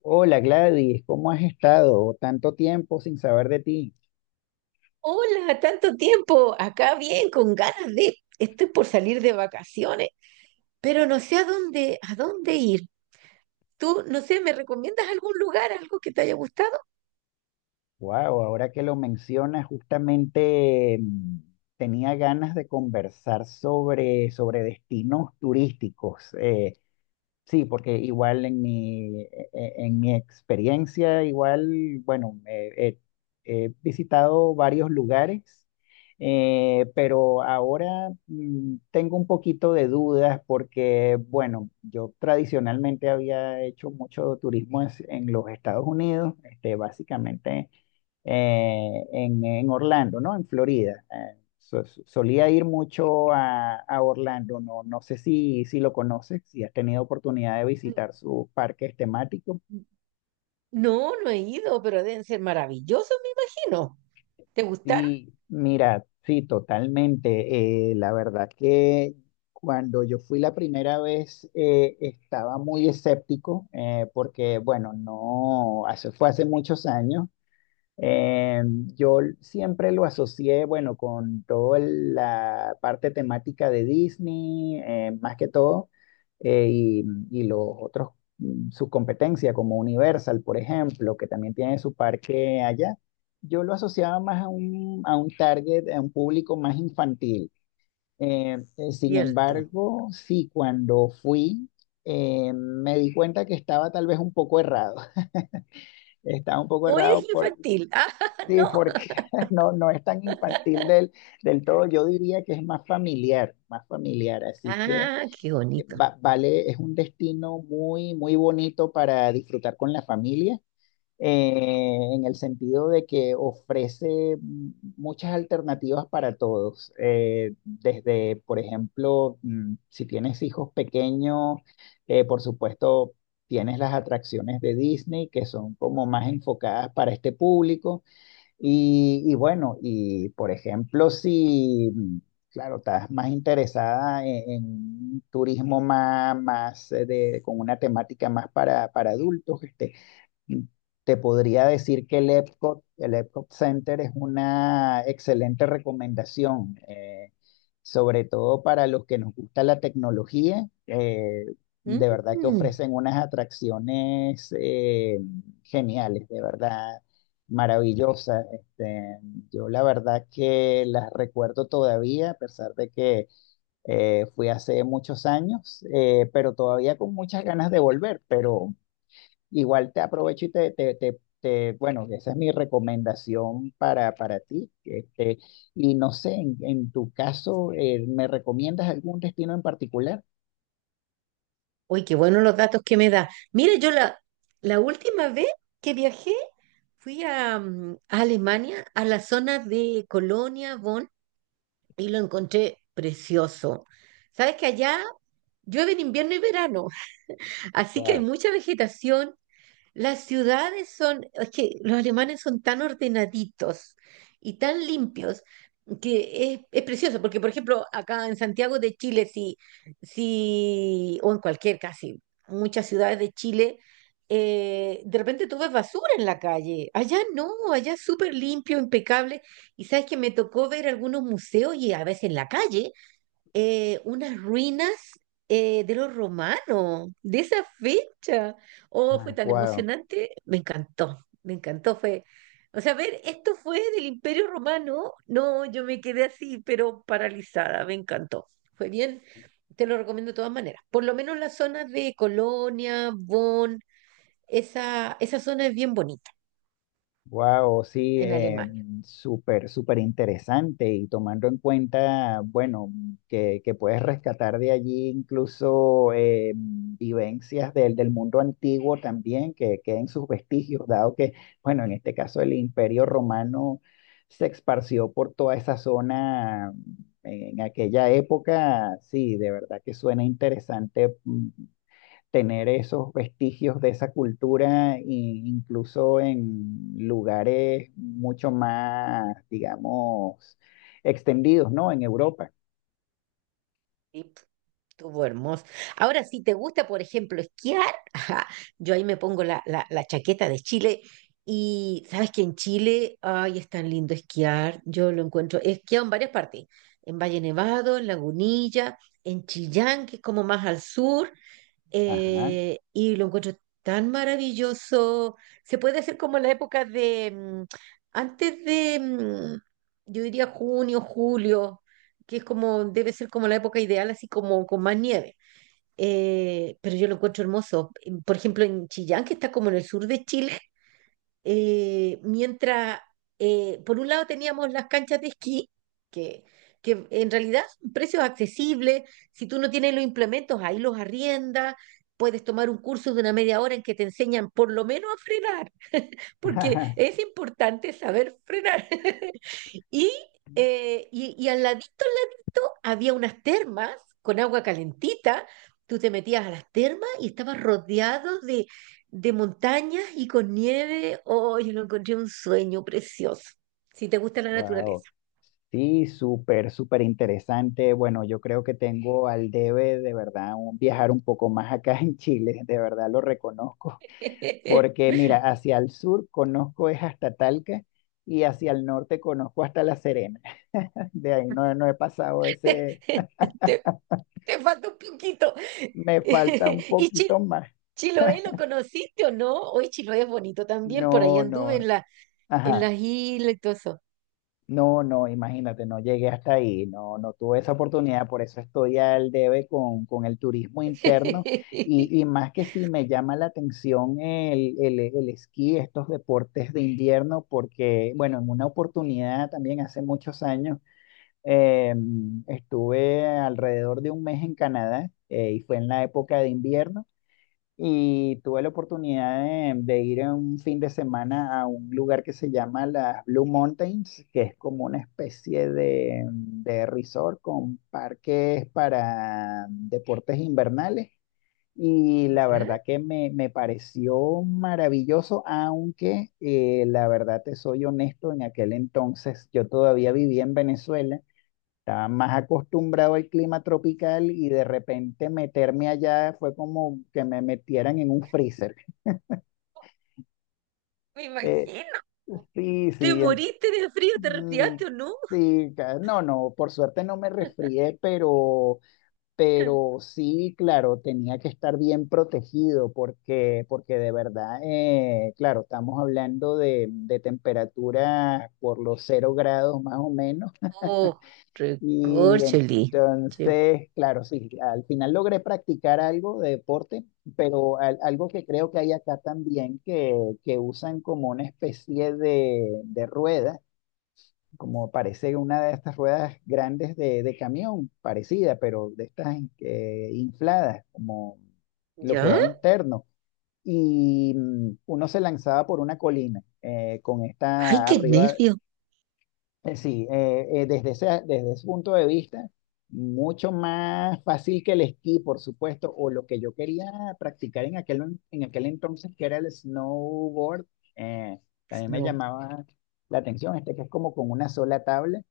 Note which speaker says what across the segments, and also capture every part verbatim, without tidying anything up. Speaker 1: Hola Gladys, ¿cómo has estado? Tanto tiempo sin saber de ti.
Speaker 2: Hola, tanto tiempo. Acá bien, con ganas de. Estoy por salir de vacaciones, pero no sé a dónde, a dónde ir. Tú, no sé, ¿me recomiendas algún lugar, algo que te haya gustado?
Speaker 1: Wow, ahora que lo mencionas, justamente mm, tenía ganas de conversar sobre, sobre destinos turísticos. eh, Sí, porque igual en mi, e- e- en mi experiencia, igual, bueno, eh, eh, he visitado varios lugares, eh, pero ahora mm, tengo un poquito de dudas porque, bueno, yo tradicionalmente había hecho mucho turismo es- en los Estados Unidos, este, básicamente eh, en, en Orlando, ¿no? En Florida. Eh, so- so- solía ir mucho a, a Orlando, no, no sé si, si lo conoces, si has tenido oportunidad de
Speaker 2: N-
Speaker 1: visitar sus parques temáticos.
Speaker 2: No, no he ido, pero deben ser maravillosos, me imagino. ¿Te gustaron?
Speaker 1: Sí, mira, sí, totalmente. Eh, la verdad que cuando yo fui la primera vez eh, estaba muy escéptico eh, porque, bueno, no, hace, fue hace muchos años. Eh, yo siempre lo asocié, bueno, con toda la parte temática de Disney, eh, más que todo, eh, y, y los otros, mm, su competencia como Universal, por ejemplo, que también tiene su parque allá. Yo lo asociaba más a un, a un target, a un público más infantil. Eh, eh, sin
Speaker 2: Cierto.
Speaker 1: embargo, sí, cuando fui, eh, me di cuenta que estaba tal vez un poco errado. Estaba un poco
Speaker 2: ¿O eres
Speaker 1: errado.
Speaker 2: infantil? Ah,
Speaker 1: Sí,
Speaker 2: no.
Speaker 1: porque no, no es tan infantil del, del todo, yo diría que es más familiar, más familiar, así que
Speaker 2: Ah, qué
Speaker 1: eh,
Speaker 2: bonito.
Speaker 1: va- vale, es un destino muy, muy bonito para disfrutar con la familia, eh, en el sentido de que ofrece mm, muchas alternativas para todos, eh, desde, por ejemplo, mm, si tienes hijos pequeños, eh, por supuesto, tienes las atracciones de Disney que son como más enfocadas para este público y, y bueno, y por ejemplo, si, mm, claro, estás más interesada en, en un turismo más, más eh, de, con una temática más para, para adultos, este, te podría decir que el Epcot, el Epcot Center es una excelente recomendación, eh, sobre todo para los que nos gusta la tecnología. Eh, de verdad que
Speaker 2: Mm,
Speaker 1: ofrecen unas atracciones eh, geniales, de verdad, maravillosas. Este, yo la verdad que las recuerdo todavía, a pesar de que eh, fui hace muchos años, eh, pero todavía con muchas ganas de volver, pero... Igual te aprovecho y te, te, te, te- bueno, esa es mi recomendación para, para ti. Este, y no sé, en, en tu caso, eh, ¿me recomiendas algún destino en particular?
Speaker 2: Uy, qué buenos los datos que me da. Mira, yo la, la última vez que viajé fui a, mm, a Alemania, a la zona de Colonia, Bonn, y lo encontré precioso. Sabes que allá llueve en invierno y verano, así que hay
Speaker 1: Wow.
Speaker 2: mucha vegetación, las ciudades son, es que los alemanes son tan ordenaditos y tan limpios que es, es precioso, porque por ejemplo, acá en Santiago de Chile, sí, sí, o en cualquier casi, muchas ciudades de Chile, eh, de repente tú ves basura en la calle. Allá no, allá es súper limpio, impecable. Y sabes que me tocó ver algunos museos y a veces en la calle eh, unas ruinas, eh, de los romanos, de esa fecha. Oh, fue
Speaker 1: Ah,
Speaker 2: tan
Speaker 1: guau.
Speaker 2: emocionante, me encantó, me encantó, fue, o sea, ver, esto fue del Imperio Romano, no, yo me quedé así, pero paralizada, me encantó, fue bien, te lo recomiendo de todas maneras, por lo menos las zonas de Colonia, Bonn, esa, esa zona es bien bonita
Speaker 1: Wow, sí,
Speaker 2: en
Speaker 1: eh,
Speaker 2: Alemania.
Speaker 1: súper, súper interesante y tomando en cuenta, bueno, que, que puedes rescatar de allí incluso eh, vivencias del, del mundo antiguo también, que queden sus vestigios, dado que, bueno, en este caso el Imperio Romano se esparció por toda esa zona en aquella época, sí, de verdad que suena interesante. Mm, tener esos vestigios de esa cultura, e incluso en lugares mucho más, digamos, extendidos, ¿no? En Europa.
Speaker 2: ¿Sí? Estuvo hermoso. Ahora, si te gusta, por ejemplo, esquiar, ajá, yo ahí me pongo la, la- la chaqueta de Chile y sabes que en Chile, ay, es tan lindo esquiar. Yo lo encuentro, he esquiado en varias partes, en Valle Nevado, en Lagunilla, en Chillán, que es como más al sur,
Speaker 1: Ajá.
Speaker 2: eh, y lo encuentro tan maravilloso. Se puede hacer como en la época de, mm, antes de, mm, yo diría junio, julio, que es como, debe ser como la época ideal, así como con más nieve. Eh, pero yo lo encuentro hermoso. En- Por ejemplo, en Chillán, que está como en el sur de Chile, eh, mientras, eh, por un lado teníamos las canchas de esquí, que, que en realidad son precios accesibles, si tú no tienes los implementos, ahí los arriendas, puedes tomar un curso de una media hora en que te enseñan por lo menos a frenar, porque es importante saber frenar. Y, eh, y, y al ladito, al ladito, había unas termas con agua calentita. Tú te metías a las termas y estabas rodeado de, de montañas y con nieve. Oh, yo lo encontré un sueño precioso. Si te gusta la
Speaker 1: Wow.
Speaker 2: naturaleza.
Speaker 1: Sí, súper, súper interesante. Bueno, yo creo que tengo al debe de verdad un- viajar un poco más acá en Chile, de verdad lo reconozco, porque mira, hacia el sur conozco es hasta Talca y hacia el norte conozco hasta La Serena. De ahí no, no he pasado de
Speaker 2: Te,
Speaker 1: ese.
Speaker 2: te te falta un poquito.
Speaker 1: Me falta un
Speaker 2: Y Chil-
Speaker 1: poquito más.
Speaker 2: Chiloé, ¿lo conociste o no? Hoy Chiloé es bonito también. Por ahí
Speaker 1: No,
Speaker 2: anduve
Speaker 1: no,
Speaker 2: en la, en
Speaker 1: ajá.
Speaker 2: las islas y todo eso.
Speaker 1: No, no, imagínate, no llegué hasta ahí, no, no tuve esa oportunidad, por eso estoy al debe con, con el turismo interno y, y más que sí me llama la atención el, el, el esquí, estos deportes de invierno, porque, bueno, en una oportunidad también hace muchos años eh, estuve alrededor de un mes en Canadá eh, y fue en la época de invierno. Y tuve la oportunidad de, de ir en un fin de semana a un lugar que se llama las Blue Mountains, que es como una especie de, de resort con parques para deportes invernales. Y la
Speaker 2: ¿Ya?
Speaker 1: verdad que me, me pareció maravilloso, aunque eh, la verdad te soy honesto, en aquel entonces yo todavía vivía en Venezuela, estaba más acostumbrado al clima tropical y de repente meterme allá fue como que me metieran en un freezer.
Speaker 2: Me
Speaker 1: Eh,
Speaker 2: imagino.
Speaker 1: sí,
Speaker 2: ¿Te
Speaker 1: sí, en-
Speaker 2: moriste de frío? ¿Te
Speaker 1: mm,
Speaker 2: resfriaste o no?
Speaker 1: sí, ca- no, no, por suerte no me resfrié, pero, pero sí, claro, tenía que estar bien protegido porque, porque de verdad, eh, claro, estamos hablando de, de temperatura por los cero grados más o menos.
Speaker 2: Oh,
Speaker 1: Y
Speaker 2: recorcholi. Sí.
Speaker 1: entonces, claro, sí, al final logré practicar algo de deporte, pero al- algo que creo que hay acá también, que, que usan como una especie de, de rueda, como parece una de estas ruedas grandes de, de camión, parecida, pero de estas eh, infladas, como lo que
Speaker 2: ¿Ya?
Speaker 1: va interno. Y mm, uno se lanzaba por una colina eh, con
Speaker 2: Ay,
Speaker 1: esta
Speaker 2: qué
Speaker 1: arriba.
Speaker 2: nervio.
Speaker 1: Eh, Sí, eh, eh, desde ese, desde ese punto de vista, mucho más fácil que el esquí, por supuesto, o lo que yo quería practicar en aquel, en aquel entonces, que era el snowboard, eh, también me
Speaker 2: No.
Speaker 1: llamaba la atención, este que es como con una sola tabla,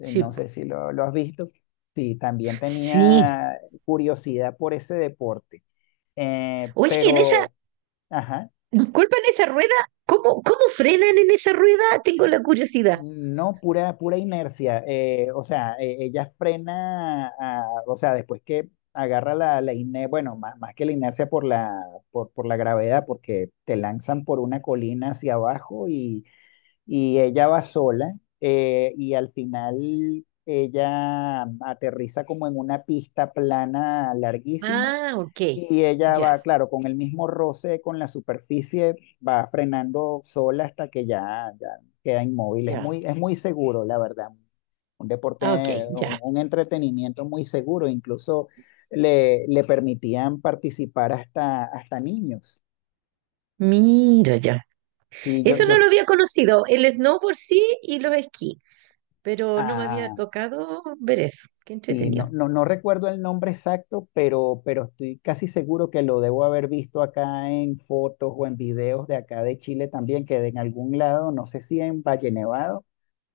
Speaker 1: eh, no
Speaker 2: Sí.
Speaker 1: sé si lo, lo has visto, sí, también
Speaker 2: Sí.
Speaker 1: tenía curiosidad por ese deporte, eh,
Speaker 2: Oye, y en esa,
Speaker 1: pero, ajá.
Speaker 2: disculpa, en esa rueda, ¿cómo, cómo frenan en esa rueda? Tengo la curiosidad.
Speaker 1: No, pura, pura inercia. Eh, o sea, eh, ella frena, a- o sea, después que agarra la, la inercia, bueno, más, más que la inercia por la, por, por la gravedad, porque te lanzan por una colina hacia abajo y, y ella va sola eh, y al final ella aterriza como en una pista plana larguísima
Speaker 2: Ah, ok.
Speaker 1: y ella
Speaker 2: Ya,
Speaker 1: va, claro, con el mismo roce con la superficie, va frenando sola hasta que ya, ya queda inmóvil. Es
Speaker 2: ya.
Speaker 1: muy, es muy seguro, la verdad. Un deporte,
Speaker 2: Ah, ok,
Speaker 1: un,
Speaker 2: ya.
Speaker 1: un entretenimiento muy seguro. Incluso le, le permitían participar hasta, hasta niños.
Speaker 2: Mira, ya.
Speaker 1: Sí, yo,
Speaker 2: Eso no
Speaker 1: yo,
Speaker 2: lo había conocido. El snow por sí y los esquí, pero no me había
Speaker 1: ah,
Speaker 2: tocado ver eso. Qué
Speaker 1: Sí,
Speaker 2: entretenido.
Speaker 1: no, no, no recuerdo el nombre exacto, pero, pero estoy casi seguro que lo debo haber visto acá en fotos o en videos de acá de Chile también, que de en algún lado, no sé si en Valle Nevado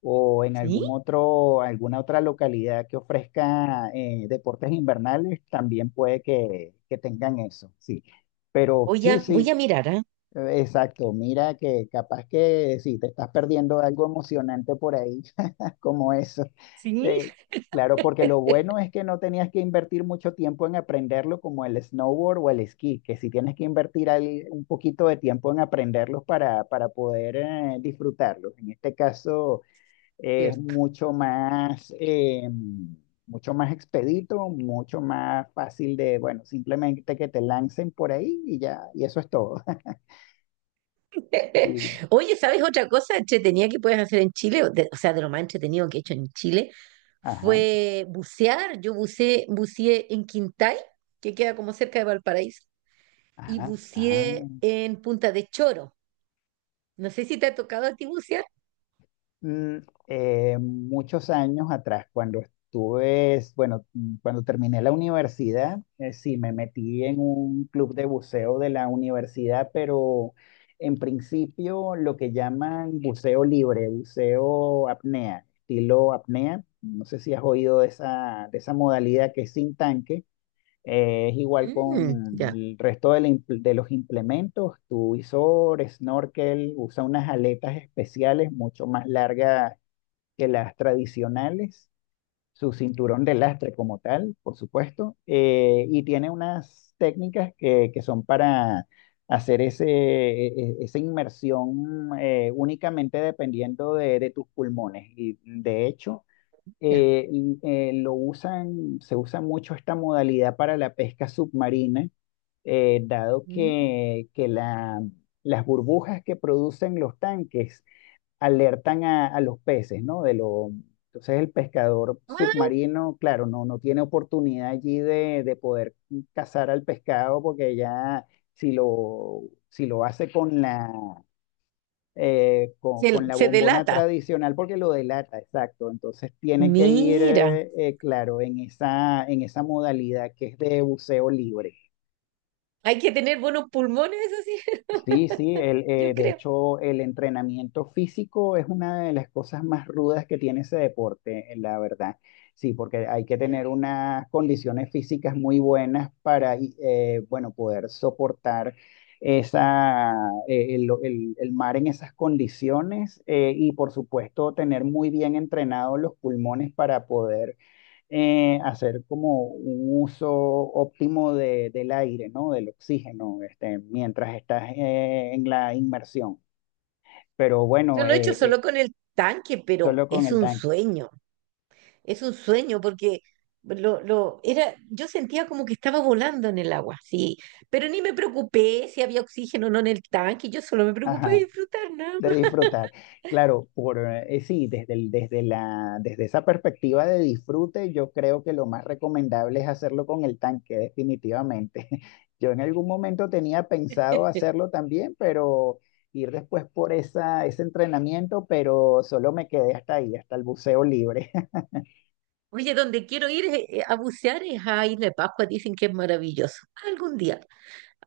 Speaker 1: o en
Speaker 2: Sí,
Speaker 1: algún otro, alguna otra localidad que ofrezca eh, deportes invernales, también puede que, que tengan eso, sí. Pero
Speaker 2: voy
Speaker 1: sí,
Speaker 2: a, voy
Speaker 1: sí,
Speaker 2: a mirar, ¿ah?
Speaker 1: exacto, mira que capaz que si te estás perdiendo algo emocionante por ahí, como eso.
Speaker 2: Sí,
Speaker 1: Eh, claro, porque lo bueno es que no tenías que invertir mucho tiempo en aprenderlo como el snowboard o el esquí, que si tienes que invertir ahí un poquito de tiempo en aprenderlos para, para poder eh, disfrutarlos. En este caso es
Speaker 2: Cierto.
Speaker 1: mucho más, eh, mucho más expedito, mucho más fácil de, bueno, simplemente que te lancen por ahí y ya, y eso es todo. Y
Speaker 2: Oye, ¿sabes otra cosa entretenida que puedes hacer en Chile? O, de- o sea, de lo más entretenido que he hecho en Chile
Speaker 1: ajá,
Speaker 2: fue bucear. Yo buceé, buceé en Quintay, que queda como cerca de Valparaíso, y
Speaker 1: ajá, ajá.
Speaker 2: buceé en Punta de Choro. No sé si te ha tocado a ti bucear.
Speaker 1: Mm, eh, Muchos años atrás, cuando estuve, es- bueno, mm, cuando terminé la universidad, eh, sí, me metí en un club de buceo de la universidad, pero en principio lo que llaman buceo libre, buceo apnea, estilo apnea. No sé si has oído de esa, de esa modalidad que es sin tanque. Eh, es igual
Speaker 2: Mm,
Speaker 1: con
Speaker 2: ya,
Speaker 1: el resto de, la impl- de los implementos, tu visor, snorkel, usa unas aletas especiales mucho más largas que las tradicionales, su cinturón de lastre como tal, por supuesto, eh, y tiene unas técnicas que, que son para hacer ese, e- e- esa inmersión eh, únicamente dependiendo de, de tus pulmones. Y de hecho
Speaker 2: ya.
Speaker 1: eh, l- eh, lo usan, se usa mucho esta modalidad para la pesca submarina, eh, dado
Speaker 2: Mm.
Speaker 1: que, que la- las burbujas que producen los tanques alertan a, a los peces, ¿no? De lo, entonces el pescador
Speaker 2: Ah,
Speaker 1: submarino, claro, no, no tiene oportunidad allí de, de poder cazar al pescado porque ya si lo, si lo hace con la eh, con,
Speaker 2: se,
Speaker 1: con la
Speaker 2: se
Speaker 1: bombona
Speaker 2: delata.
Speaker 1: tradicional porque lo delata, exacto. Entonces tiene que ir,
Speaker 2: Mira,
Speaker 1: eh, eh, claro, en esa, en esa modalidad que es de buceo libre.
Speaker 2: hay que tener buenos pulmones, eso sí,
Speaker 1: Sí, sí, el, eh,
Speaker 2: yo
Speaker 1: de
Speaker 2: creo.
Speaker 1: hecho el entrenamiento físico es una de las cosas más rudas que tiene ese deporte, eh, la verdad. Sí, porque hay que
Speaker 2: Ya.
Speaker 1: tener unas condiciones físicas muy buenas para, y, eh, bueno, poder soportar esa, eh, el, el- el mar en esas condiciones eh, y por supuesto tener muy bien entrenados los pulmones para poder eh, hacer como un uso óptimo de- del aire, ¿no? Del oxígeno, este, mientras estás eh, en la inmersión. Pero
Speaker 2: Yo
Speaker 1: bueno,
Speaker 2: lo he
Speaker 1: eh,
Speaker 2: hecho
Speaker 1: eh,
Speaker 2: solo con el tanque, pero
Speaker 1: solo con
Speaker 2: es
Speaker 1: el
Speaker 2: un
Speaker 1: tanque.
Speaker 2: sueño. Es un sueño porque lo, lo era, yo sentía como que estaba volando en el agua, sí, pero ni me preocupé si había oxígeno o no en el tanque, yo solo me preocupé de
Speaker 1: Ajá.
Speaker 2: disfrutar nada
Speaker 1: De
Speaker 2: más.
Speaker 1: disfrutar. Claro, por eh, sí, desde el- desde la, desde esa perspectiva de disfrute, yo creo que lo más recomendable es hacerlo con el tanque, definitivamente. Yo en algún momento tenía pensado hacerlo también, pero ir después por esa, ese entrenamiento, pero solo me quedé hasta ahí, hasta el buceo libre.
Speaker 2: Oye, donde quiero ir es- eh, a bucear es a Isla de Pascua, dicen que es maravilloso. Algún día,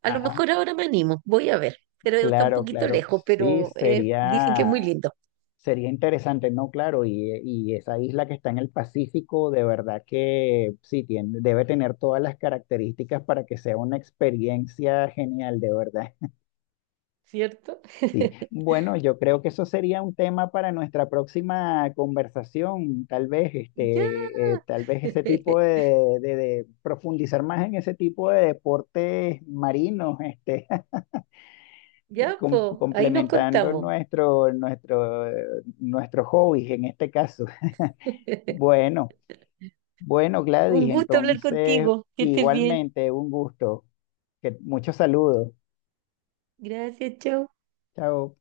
Speaker 2: a lo
Speaker 1: Ah,
Speaker 2: mejor ahora me animo, voy a ver, pero está un
Speaker 1: claro,
Speaker 2: poquito
Speaker 1: claro.
Speaker 2: lejos,
Speaker 1: Sí,
Speaker 2: pero eh, dicen que
Speaker 1: sería.
Speaker 2: es muy lindo,
Speaker 1: Sería interesante, ¿no? Claro, y, eh, y esa isla que está en el Pacífico, de verdad que sí, tiene, debe tener todas las características para que sea una experiencia genial, de verdad.
Speaker 2: ¿cierto?
Speaker 1: Sí, bueno, yo creo que eso sería un tema para nuestra próxima conversación, tal vez,
Speaker 2: Ya,
Speaker 1: este, eh, tal vez ese tipo de, de- de profundizar más en ese tipo de deportes marinos, este,
Speaker 2: ya,
Speaker 1: com-
Speaker 2: po, ahí nos
Speaker 1: complementando
Speaker 2: contamos.
Speaker 1: nuestro, nuestro, eh, nuestros hobbies en este caso. Bueno. Bueno,
Speaker 2: Un
Speaker 1: Gladys,
Speaker 2: gusto hablar
Speaker 1: entonces
Speaker 2: contigo, que estés bien.
Speaker 1: igualmente un gusto. Que, muchos saludos.
Speaker 2: Gracias, chau.
Speaker 1: Chao.